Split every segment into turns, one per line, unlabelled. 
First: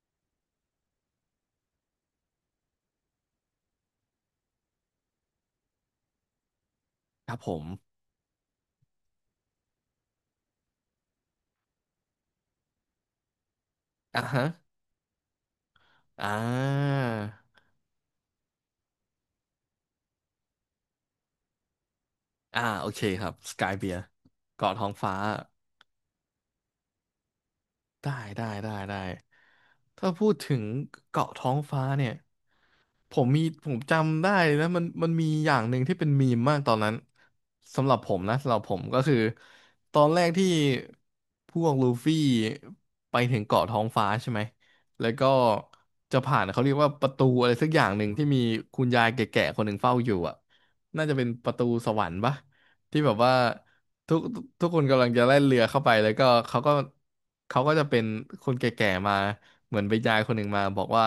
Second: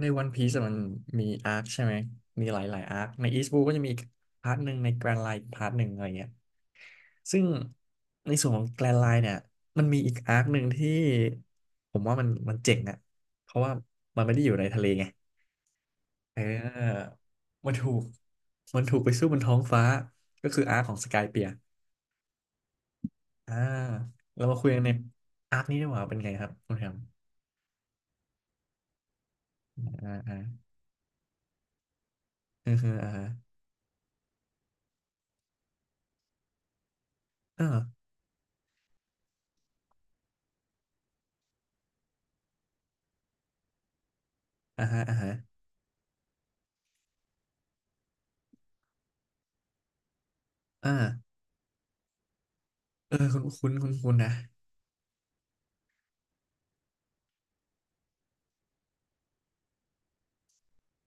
ในวันพีซมันมีอาร์คใช่ไหม มีหลายๆอาร์คในอีสต์บูก็จะมีอีกพาร์ทหนึ่งในแกรนไลน์พาร์ทหนึ่งอะไรเงี้ย
ครั
ซึ่
บ
ง
ผม
ในส่วนของแกรนไลน์เนี่ยมันมีอีกอาร์คหนึ่งที่ผมว่ามันเจ๋งอะเพราะว่ามั
อ่ะ
นไม่ได้
ฮะ
อยู่ในทะเลไง
อ่
เ
า
ออ มันถูก มันถูกไปสู้บนท้องฟ้า ก็คืออาร์คของสกายเปียร์
อ่า โอเคครับส
อ่า
กายเบียร์
เรามาคุย
เกาะ
กัน
ท้อ
ใน
งฟ้า
อาร์คนี้ดีกว่าเป็นไงครับ คุณแฮม
ได้ได้ได้ได้ถ้า
อ่า
พู
อ่า
ดถึงเกาะท้องฟ้าเนี่ย
เออเออ
ผมจำได้นะมันมีอย่างหนึ่งที่เป็นมีมมากตอนนั้น
อ่า
สำหรับผมนะสำหรับผมก็คือตอนแรกที่พวกลูฟี่ไปถึงเกาะท้องฟ้าใช่ไหม
อ่าอ่า
แล้ว
อ่า
ก็จะผ่านเขาเรียกว่าประตูอะไรสักอย่างหนึ่งที่มีคุณยายแก่ๆคนหนึ่งเฝ้าอยู่อ่ะ
อ่า
น่าจะเป็น
อ่า
ประตูสวรรค์ปะที่แบ
เออ
บว่า
คุณ
ทุก
นะ
ทุกคนกำลังจะแล่นเรือเข้าไปแล้วก็เขาก็จะเป็นคนแก่ๆมาเหมือนไปยายคนหนึ่งมาบอกว่า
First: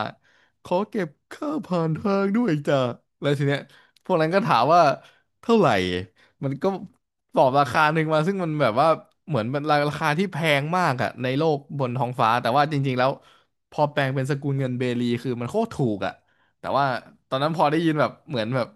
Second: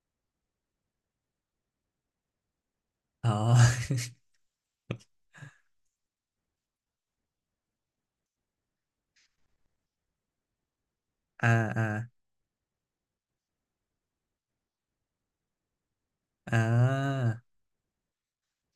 ขอเก็บค่าผ่านทางด้วยจ้ะ
อ๋
แล้
อ
วทีเนี้ย พวกนั้นก็ถามว่าเท่าไหร่มันก็ตอบราคาหนึ่งมาซึ่งมันแบบว่าเหมือนมันราคาที่แพงมากอะในโล
อ่า
กบ
อ่า
นท้องฟ้าแต่ว่าจริงๆแล้วพอแปลงเป็นสกุลเงินเบลีคือมันโคตรถูกอะ
อ่
แต่ว่า
า
ตอนนั้นพอได้ยินแบบเหมือนแบบ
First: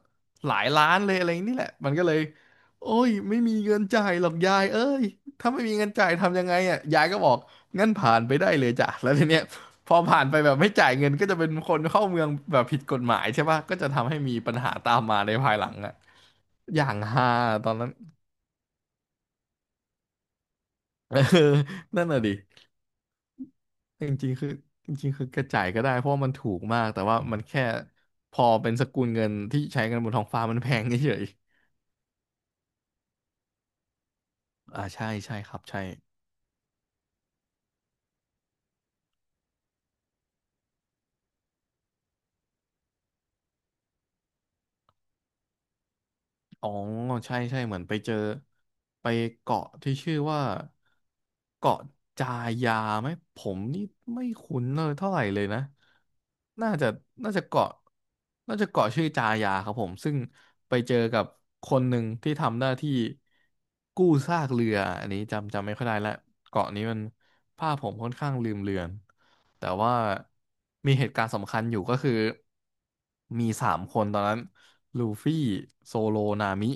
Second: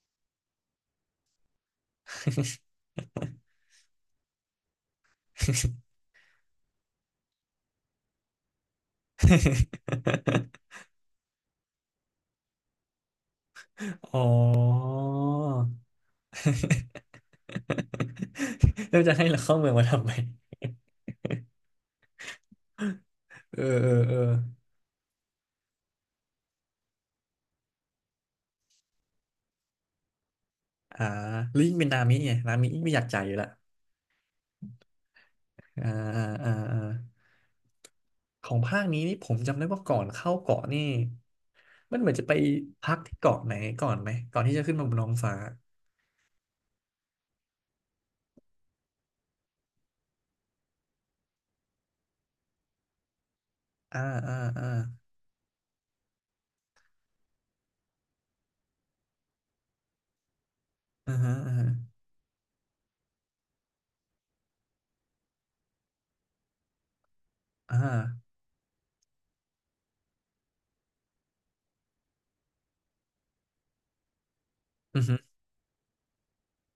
หลายล้านเลยอะไรนี่แหละมันก็เลย โอ้ยไม่มีเงินจ่ายหรอกยายเอ้ยถ้าไม่มีเงินจ่ายทำยังไงอ่ะยายก็บอกงั้นผ่านไปได้เลยจ้ะแล้วทีเนี้ยพอผ่านไปแบบไม่จ่ายเงินก็จะเป็นคนเข้าเมืองแบบผิดกฎหมายใช่ปะก็จะทำให้
อ๋อ
มีปัญหาตามมาในภายหลังอ่ะอย่างฮาตอนนั้น
แล้วจะให้เราเข้าเมืองมาทำไม
เออนั่นน่ะดิ
เออ เออ
จ
เออ
ริงๆคือจริงๆคือกระจ่ายก็ได้เพราะว่ามันถูกมากแต่ว่ามันแค่พอเป็นสกุลเงินที่ใช้กันบนท้องฟ้ามันแพง
อ่า
เฉย
ลิงก์เป็นนามิไงนามิไม่อยากจ่ายอยู่ละ
ๆอ่าใช่ใช่ครับใช่
อ่าอ่าอ่าอ่าของภาคนี้นี่ผมจำได้ว่าก่อนเข้าเกาะนี่มันเหมือนจะไปพักที่เกาะไหนก่อนไหม ก่อนที่จะขึ้นมาบนท้องฟ้า
อ๋อใช่ใช่เหมือนไปเจอไปเกาะที่ชื่อว่าเกาะจายาไหมผมนี่
อ่า
ไม่
อ่า
คุ้
อ่า
นเลยเท่าไหร่เลยนะน่าจะน่าจะเกาะน่าจะเกาะชื่อจายาครับผมซึ่งไปเจอ
อ่า
กับ
ฮะอ่าฮะ
คนหนึ่งที่ทำหน้าที่กู้ซากเรืออันนี้จำจำไม่ค่อยได้ละเกาะนี้มันภา
อ่
พผมค่อน
า
ข้างลืมเลือนแต่ว่ามีเหตุการณ์สำคัญอยู่ก็คือมีสามคนตอนนั้น
อื
ลู
อฮึ
ฟี่โซโลนามิ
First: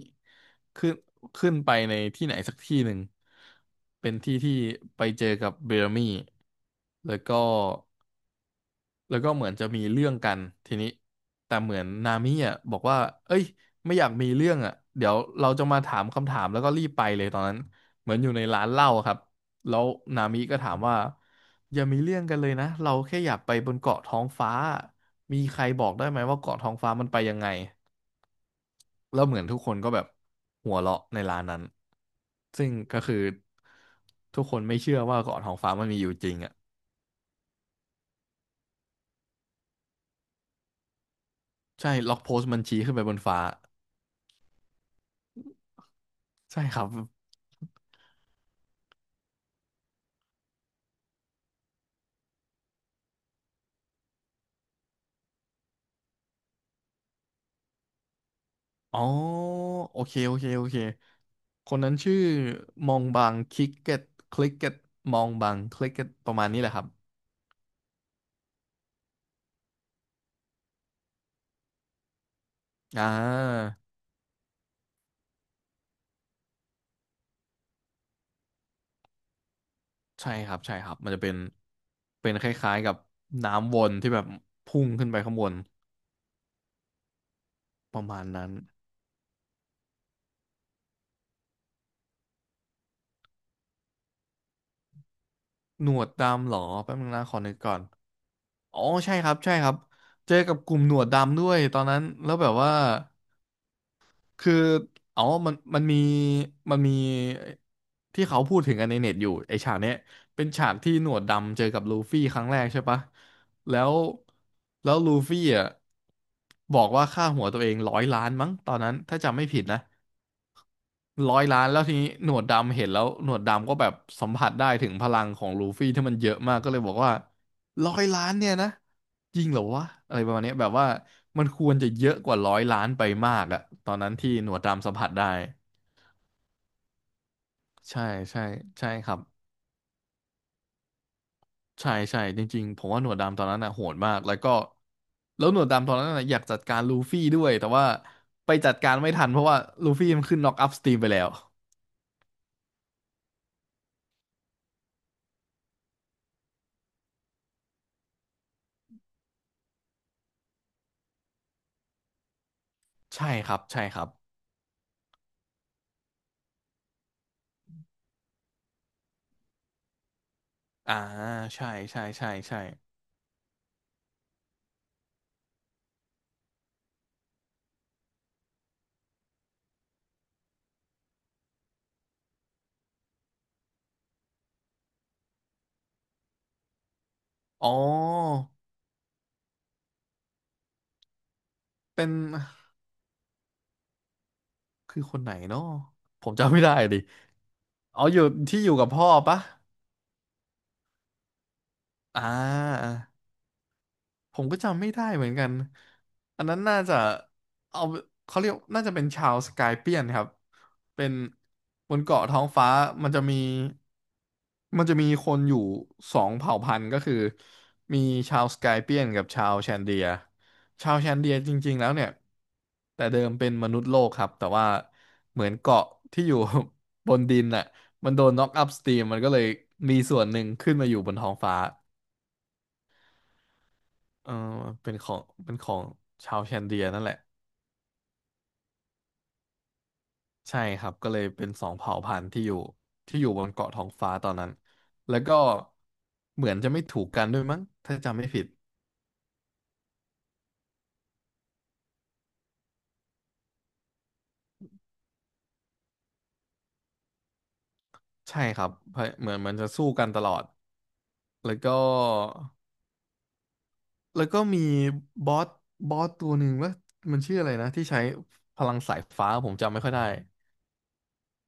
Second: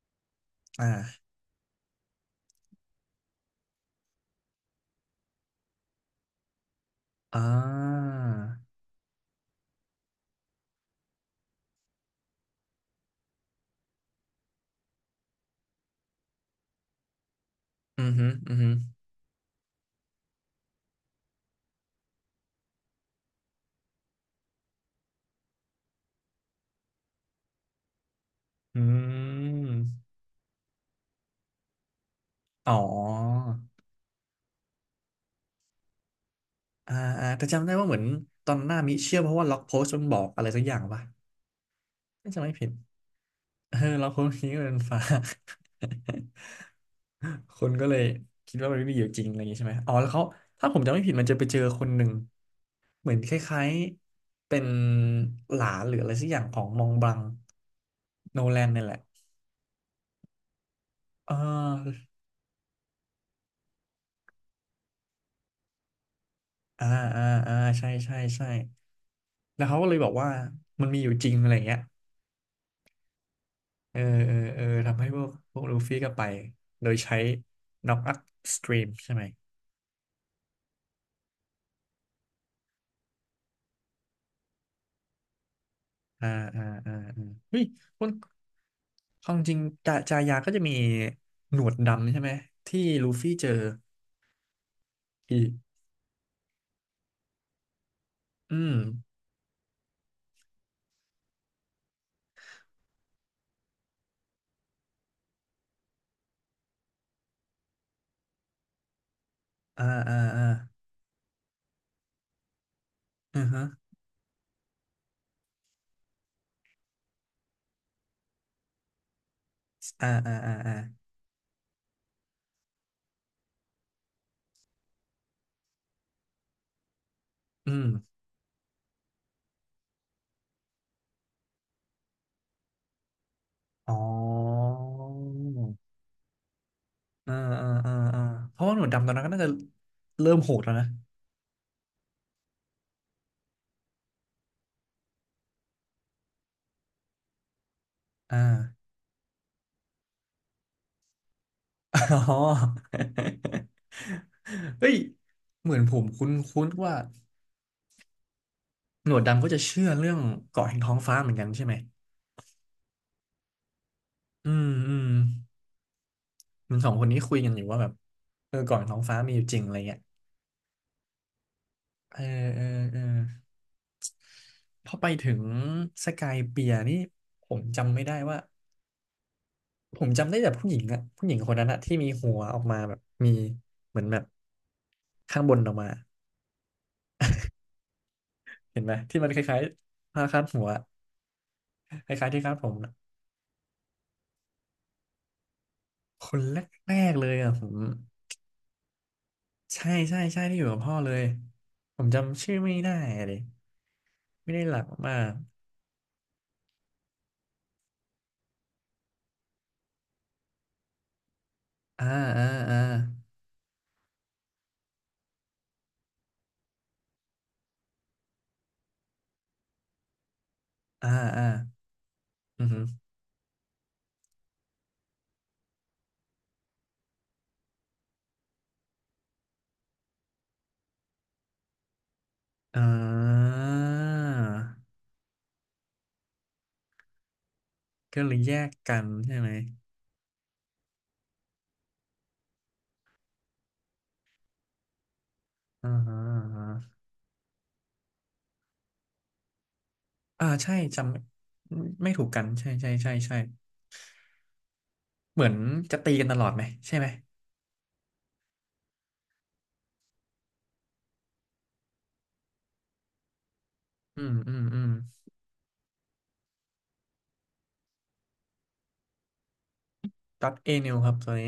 ขึ้น
อ่า
ขึ้นไปในที่ไหนสักที่หนึ่งเป็นที่ที่ไปเจอกับเบรมี่แล้วก็
อ่า
เหมือนจะมีเรื่องกันทีนี้แต่เหมือนนามิอ่ะบอกว่าเอ้ยไม่อยากมีเรื่องอ่ะเดี๋ยวเราจะมาถามคำถามแล้วก็รีบไปเลยตอนนั้น
อื
เห
อ
มือน
ฮึ
อยู่ใน
อือ
ร้า
ฮึ
นเหล้าอะครับแล้วนามิก็ถามว่าอย่ามีเรื่องกันเลยนะเราแค่อยากไปบนเกาะท้องฟ้ามีใครบอกได้ไหมว่าเกาะท้องฟ้ามันไปยังไง
อื
แล้วเหมือนทุกคนก็แบบ
ม
หัวเราะในร้านนั้นซึ่
อ๋
งก็คือ
อ
ทุกคนไม่เชื่อว่าเกาะทองฟ้ามันมีอยู่จริงอ่ะ
อ่าอ่าแต่จำได้ว่าเหมือนตอนหน้ามิเชื่อเพราะว่าล็อกโพสต์มันบอกอะไรสักอย่างป่ะ
ใช่ล็อกโพ
น่าจะ
สต์
ไม่
มัน
ผิด
ชี้ขึ้นไปบนฟ้า
เออล็อกโพสต์นี้ก็เป็นฟ้า
ใช่ครับ
คนก็เลยคิดว่ามันไม่มีอยู่จริงอะไรอย่างนี้ใช่ไหมอ๋อแล้วเขาถ้าผมจำไม่ผิดมันจะไปเจอคนหนึ่งเหมือนคล้ายๆเป็นหลานหรืออะไรสักอย่างของมองบังโนแลนนี่แห
อ๋
ละ
อโอเคโอเคโอเค
เอ
คนนั้น
่
ชื่อมองบางคิกเก็ตคลิกเก็ตมองบางคลิกเก็ตประมาณนี้แหละครั
อ่า
บ
อ่าอ่าใช่ใช่ใช่ แล้วเขาก็เลยบอกว่ามันมีอยู่จริงอะไรเงี้ย
อ่า
เออเออเออทำให้พวกลูฟี่ก็ไปโดยใช้น็อกอัพสตรีมใช่ไหม
ใช่ครับใช่ครับมันจะเป็นเป็นคล้ายๆกับน้ำวนที่แบบพุ่งขึ้นไปข้างบน
อ่าอ่าอ่าอ่าเฮ้ย
ป
ค
ระ
น
มาณนั้น
ความจริงจายาก็จะมีหนวดดำใช่ไหมที่ลูฟี่เจออีก
หนวดดำเหรอแป๊บนึงนะขอนึกก่อน
อืม
อ๋อใช่ครับใช่ครับเจอกับกลุ่มหนวดดำด้วยตอนนั้นแล้วแบบว่าคืออ๋อมันมีมันมีที่เขาพูดถึงกันในเน็ตอยู่ไอฉาก
อ่า
เนี้ย
อ่าอ่า
เป็นฉากที่หนวดดำเจอกับลูฟี่ครั้งแรกใช่ปะ
อือฮะ
แล้วแล้วลูฟี่อ่ะบอกว่าค่าหัวตัวเองร้อยล้านมั้งตอนนั้นถ้าจำไม่ผิดนะ
อ่าอ่าอ่าอ่า
ร้อยล้านแล้วทีนี้หนวดดำเห็นแล้วหนวดดำก็แบบสัมผัสได้ถึงพลังของลูฟี่ที่มันเยอะมากก็เลยบอกว่า
อืม
ร้อยล้านเนี่ยนะจริงเหรอวะอะไรประมาณเนี้ยแบบว่ามันควรจะเยอะกว่าร้อยล้านไปมากอะต
อ๋
อนนั้นที่หนวด
อ
ดำสัมผัสได้
อ่าอ่าอ่า
ใช่
อ่า
ใช่
เพราะว่าหนว
ใช่
ดดำต
ค
อน
รับ
นั้นก็น่าจะเริ่มโหดแล้วนะ
ใช่ใช่จริงๆผมว่าหนวดดำตอนนั้นน่ะโหดมากแล้วก็แล้วหนวดดำตอนนั้นน่ะอยากจัดการลูฟี่ด้วยแต่ว่า
อ่า
ไปจัดการไม่ทันเพราะว่าลูฟี่มันขึ้นน็อกอัพสตรีมไปแล้ว
อ๋อ เฮ้ยเหมือนผมคุ้นคุ้นว่าหนวดดำก็จะเชื่อเรื่องเกาะแห่งท้องฟ้าเหมือนกันใช่ไหม
ใช่ครับใช่ครับ
อืมอืมเหมันสองคนนี้คุยกันอยู่ว่าแบบเออเกาะแห่งท้องฟ้ามีอยู่จริงอะไรเงี้ย
อ่าใช่ใช่
เออ
ใช่ใช่
เออเออพอไปถึงสกายเปียร์นี่ผมจำไม่ได้ว่าผมจำได้แต่ผู้หญิงอะผู้หญิงคนนั้นอะที่มีหัวออกมาแบบมีเหมือนแบบข้างบนออกมา
อ๋อ
เห็นไหมที่มันคล้ายๆผ้าคาดหัว
เป็
ค
น
ล้ายๆที่คาดผม
คือคนไหนเนาะ
ค
ผม
น
จำ
แ
ไม่ได้
ร
ดิ
กๆเลยอ่ะผม
อ๋ออยู่ที่อยู่กับพ่อปะ
ใช่ใช่ใช่ที่อยู่กับพ่อเลยผม
อ่
จำชื่อไม่ได้
า
เลย
ผม
ไม่
ก็
ได้หลั
จำ
ก
ไม่ได้
มา
เหมือ
ก
นกัน อันนั้นน่าจะ เอา เขาเรียกน่าจะเป็นชาวสกายเปียนครับเป็นบน
อ่า
เกาะท้อ
อ่า
งฟ้า
อ่า
มันจะมี มันจะมีคนอยู่สองเผ่าพันธุ์ก็คือ มีชาวสกายเปียนกับชาวแชนเดียชาว
อ่า
แชนเดีย
อ่า
จริงๆแล้วเนี่ย
อือหือ
แต่เดิมเป็นมนุษย์โลกครับ แต่ว่าเหมือนเกาะที่อยู่ บนดินน่ะมันโดนน็อกอัพสตรีมมันก็เลยมีส่วนหนึ่งขึ้นมาอยู่บนท้องฟ้า
อ่า
เออเป็นของชาวแคนเดียนั่นแหละ
ก็เลยแยกกันใช่ไหม
ใช่ครับก็เลยเป็นสองเผ่าพันธุ์ที่อยู่บนเกาะท้องฟ้าตอนนั้นแล้วก็
อ่าฮะอ่า
เหมือน
ฮะ
จะไม่ถูกกันด้วยมั้งถ้าจำไม่ผิด
อ่าใช่จำไม่ถูกกันใช่ใช่ใช่ใช่เหมือนจะตีกันตลอดไหมใช่ไหม
ใช่ครับเพราะเหมือนมันจะสู้กันตลอดแล้วก็
อืมอื
มี
มอืม
บอสบอสตัวหนึ่งว่ามันชื่ออะไรนะที่ใช้พลังสายฟ้าผมจำไม่ค่อยได้
ตัดเอนิวครับตัวนี้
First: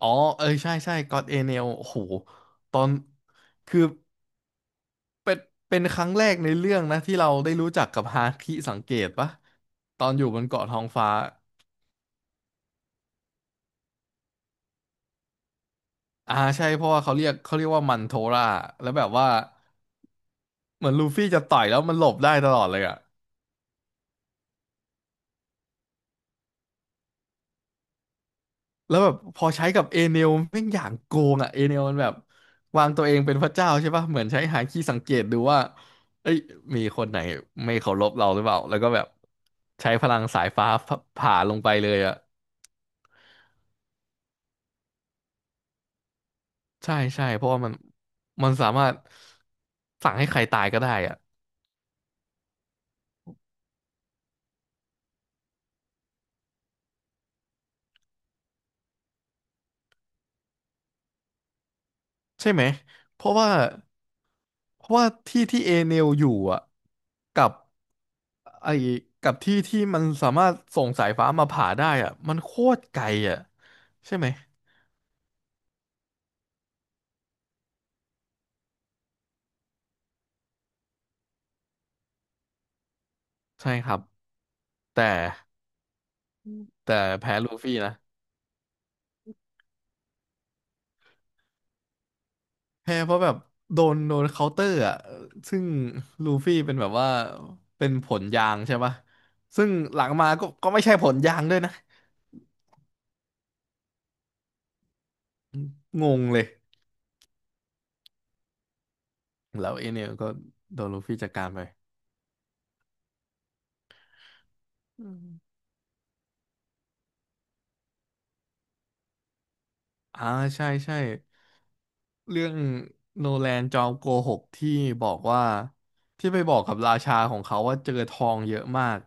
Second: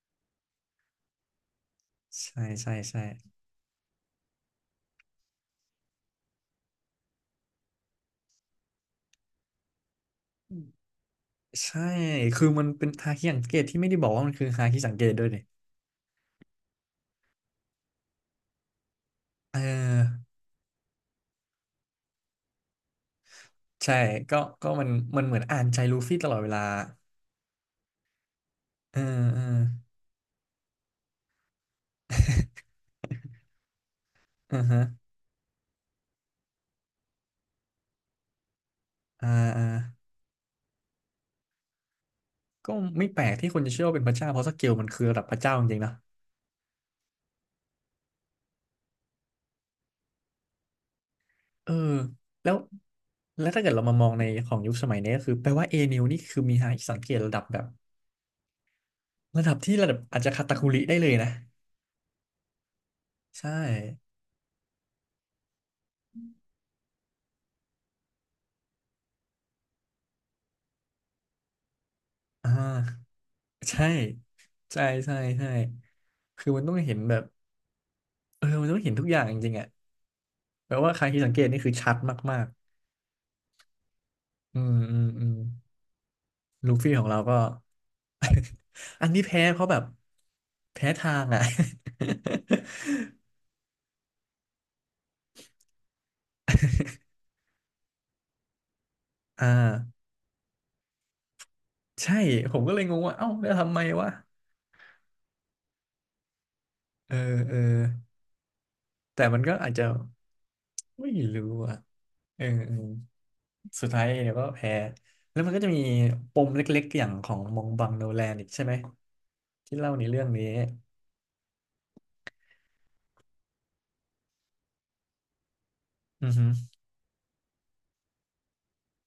อ๋อเออใช่ใช่ก็อดเอเนลโอ้โห
ใช่ใช่
ตอน
ใช่
คือ เป็นครั้งแรกในเรื่องนะที่เราได้รู้จักกับฮาคิสังเกตปะตอนอยู่บนเกาะทองฟ้า
ใช่คือมันเป็นฮาคิสังเกตที่ไม่ได้บอกว่ามันคือฮาคิสังเกตด้วยดิ
อ่าใช่เพราะว่าเขาเรียกว่ามันโทราแล้วแบบว่า
เออ
เหมือนลูฟี่จะต่อยแล้วมันหลบได้ตลอดเลยอะ
ใช่ก็ก็มันเหมือนอ่านใจลูฟี่ตลอดเวลา
แล้
เอ
ว
อ
แบบพ
เออ
อใช้กับเอเนลแม่งอย่างโกงอะเอเนลมันแบบวางตัวเองเป็นพระเจ้าใช่ปะเหมือนใช้
เอื
ฮา
อ
คิ
ฮะ
สังเกตดูว่าเอ้ยมีคนไหนไม่เคารพเราหรือเปล่าแล้วก็แบบ
อ่าอ่า
ใช้พลังสายฟ้าผ่าลงไปเลยอะ
ก็ไม่แปลกที่คนจะเชื่อว่าเป็นพระเจ้าเพราะสเกลมันคือระดับพระเจ้าจริงๆนะ
ใช่ใช่เพราะว่ามันสามารถสั่งให้ใครตายก็ได้อะ
เออแล้วแล้วถ้าเกิดเรามามองในของยุคสมัยนี้ก็คือแปลว่าเอนิวนี่คือมีหาสังเกตระดับแบบระดับที่ระดับอาจจะคาตาคุริได้เลยนะ
ใช่ไหมเพราะ
ใช่
ว่าที่ที่เอเนลอยู่อ่ะกับไอ้กับที่ที่มันสามารถส่งสายฟ้ามาผ่าได้อ่ะมัน
อ่
โคตรไก
า
ลอ่ะ
ใช่
ใช่ไหม
ใช่ใช่ใช่คือมันต้องเห็นแบบเออมันต้องเห็นทุกอย่างจริงๆอ่ะแปลว่าใครที่สังเกตนี่คือชัดมาก
ใช่ครับ
อืมอื
แต่
มอืมลูฟี่
แต่
ของเรา
แพ้
ก็
ลูฟี่นะ
อันนี้แพ้เขาแบบแพ้ทางอ่ะ
แพ้เพราะแบบโดนเคาน์เตอร์อ่ะซึ่งลูฟี่เป็นแบบว่าเป็นผลยางใช่ปะ
อ่า
ซึ่งหลังมาก็ไม่ใช่ผลยางด้วยนะ
ใช่ผมก็เลยงงว่าเอ้าแล้วทำไมวะ
งงเลย
เออเออแต่มันก็
แล้
อาจ
ว
จะ
เอเนี่ยก็โดนลู
ไม่
ฟี่จัดกา
รู้
รไป
อ่ะเออเออสุดท้ายเดี๋ยวก็แพ้
อื
แล้วมัน
ม
ก็จะมีปมเล็กๆอย่างของมองบังโนแลนอีกใช่ไหมที่เล่าในเรื่
อ่า
องนี้
ใช่ใช่เรื่องโนแลนจอมโกหกที่บอกว่า
อื
ที่
อ
ไป
ฮึ
บอกกับราชาของเขาว่าเจอทองเยอะมาก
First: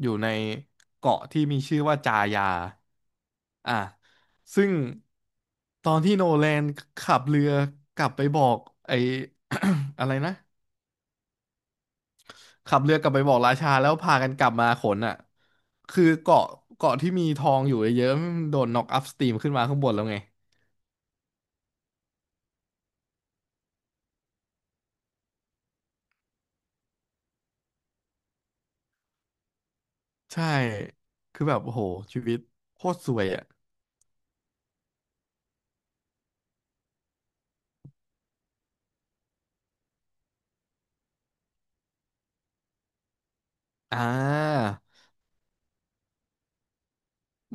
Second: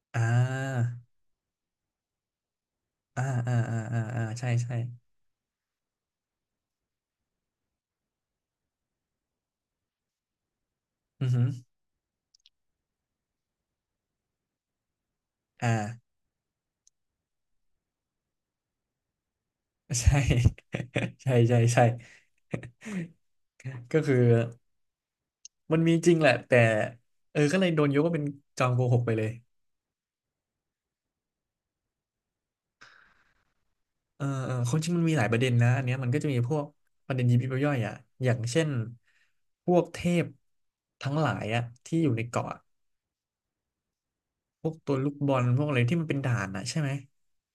อยู่
อ่
ใน
า
เกาะที่มีชื่อว่าจายา
อ่าอ่า
อ่ะ
อ่าอ่าอ่าใช่
ซึ่ง
ใช่
ตอนที่โนแลนขับเรือกลับไปบอกไอ้ อะไรนะ
อือฮึ
ขับเรือกลับไปบอกราชาแล้วพากันกลับมาขนอ่ะ
อ่า
คือเกาะที่มีทองอยู่เยอะๆมันโดนน็อกอัพสตรีมขึ้นมาข้างบนแล้ว
ใช่
ไง
ใช่ใช่ใช่ก็คือมันมีจริงแหละแต่เออก็เลยโดนยกว่าเป็นจอมโกหกไปเลย
ใช่คือแบบโอ้โหชีวิตโคตรสวยอ่ะ
เออเออความจริงมันมีหลายประเด็นนะอันเนี้ยมันก็จะมีพวกประเด็นยิบย่อยๆอ่ะอย่างเช่นพวกเทพทั้งหลายอ่ะที่อยู่ในเกาะอะ
อ่า
พวกตัวลูกบอลพวกอะไรที่มันเป็นด่านอ่ะใช่ไหม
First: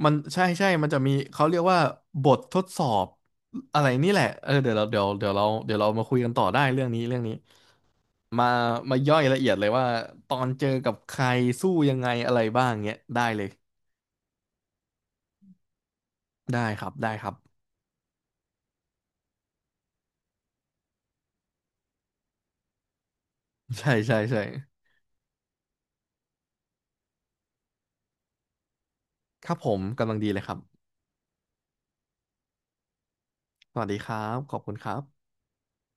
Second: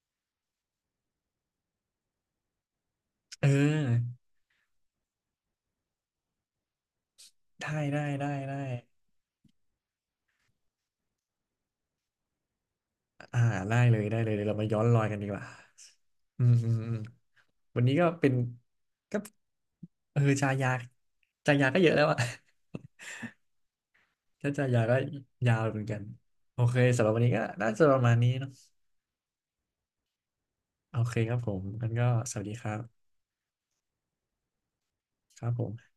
มันใช่ใช่มันจะมีเขาเรียกว่าบททดสอบ
เอ
อะไรนี่
อ
แหละเออเดี๋ยวเราเดี๋ยวเรามาคุยกันต่อได้เรื่องนี้
ได้ได้ได้
มา
ได้
ย่อยละเอียดเลยว่าตอนเจอกับใครสู้ยังไงอะไรบ้างเงี้ยได้
อ่า
เลย
ได้เลยได้เลยเดี๋ยวเรามาย้อนรอยกันดีกว่าอืม
ได้ครับ
วันนี้ก็เป็นก็เออชายาชายาก็เยอะแล้วอะ
ใช่ใช่ใช่
ถ้าชายาก็ยาวเหมือนกันโอเคสำหรับวันนี้ก็น่าจะประมาณนี้เนาะ
ครับผมกำลังดีเลยครับ
โอเคครับผมงั้นก็สวัสดีครับ
สวัสดีครับ ขอบคุณครับ
ครับผม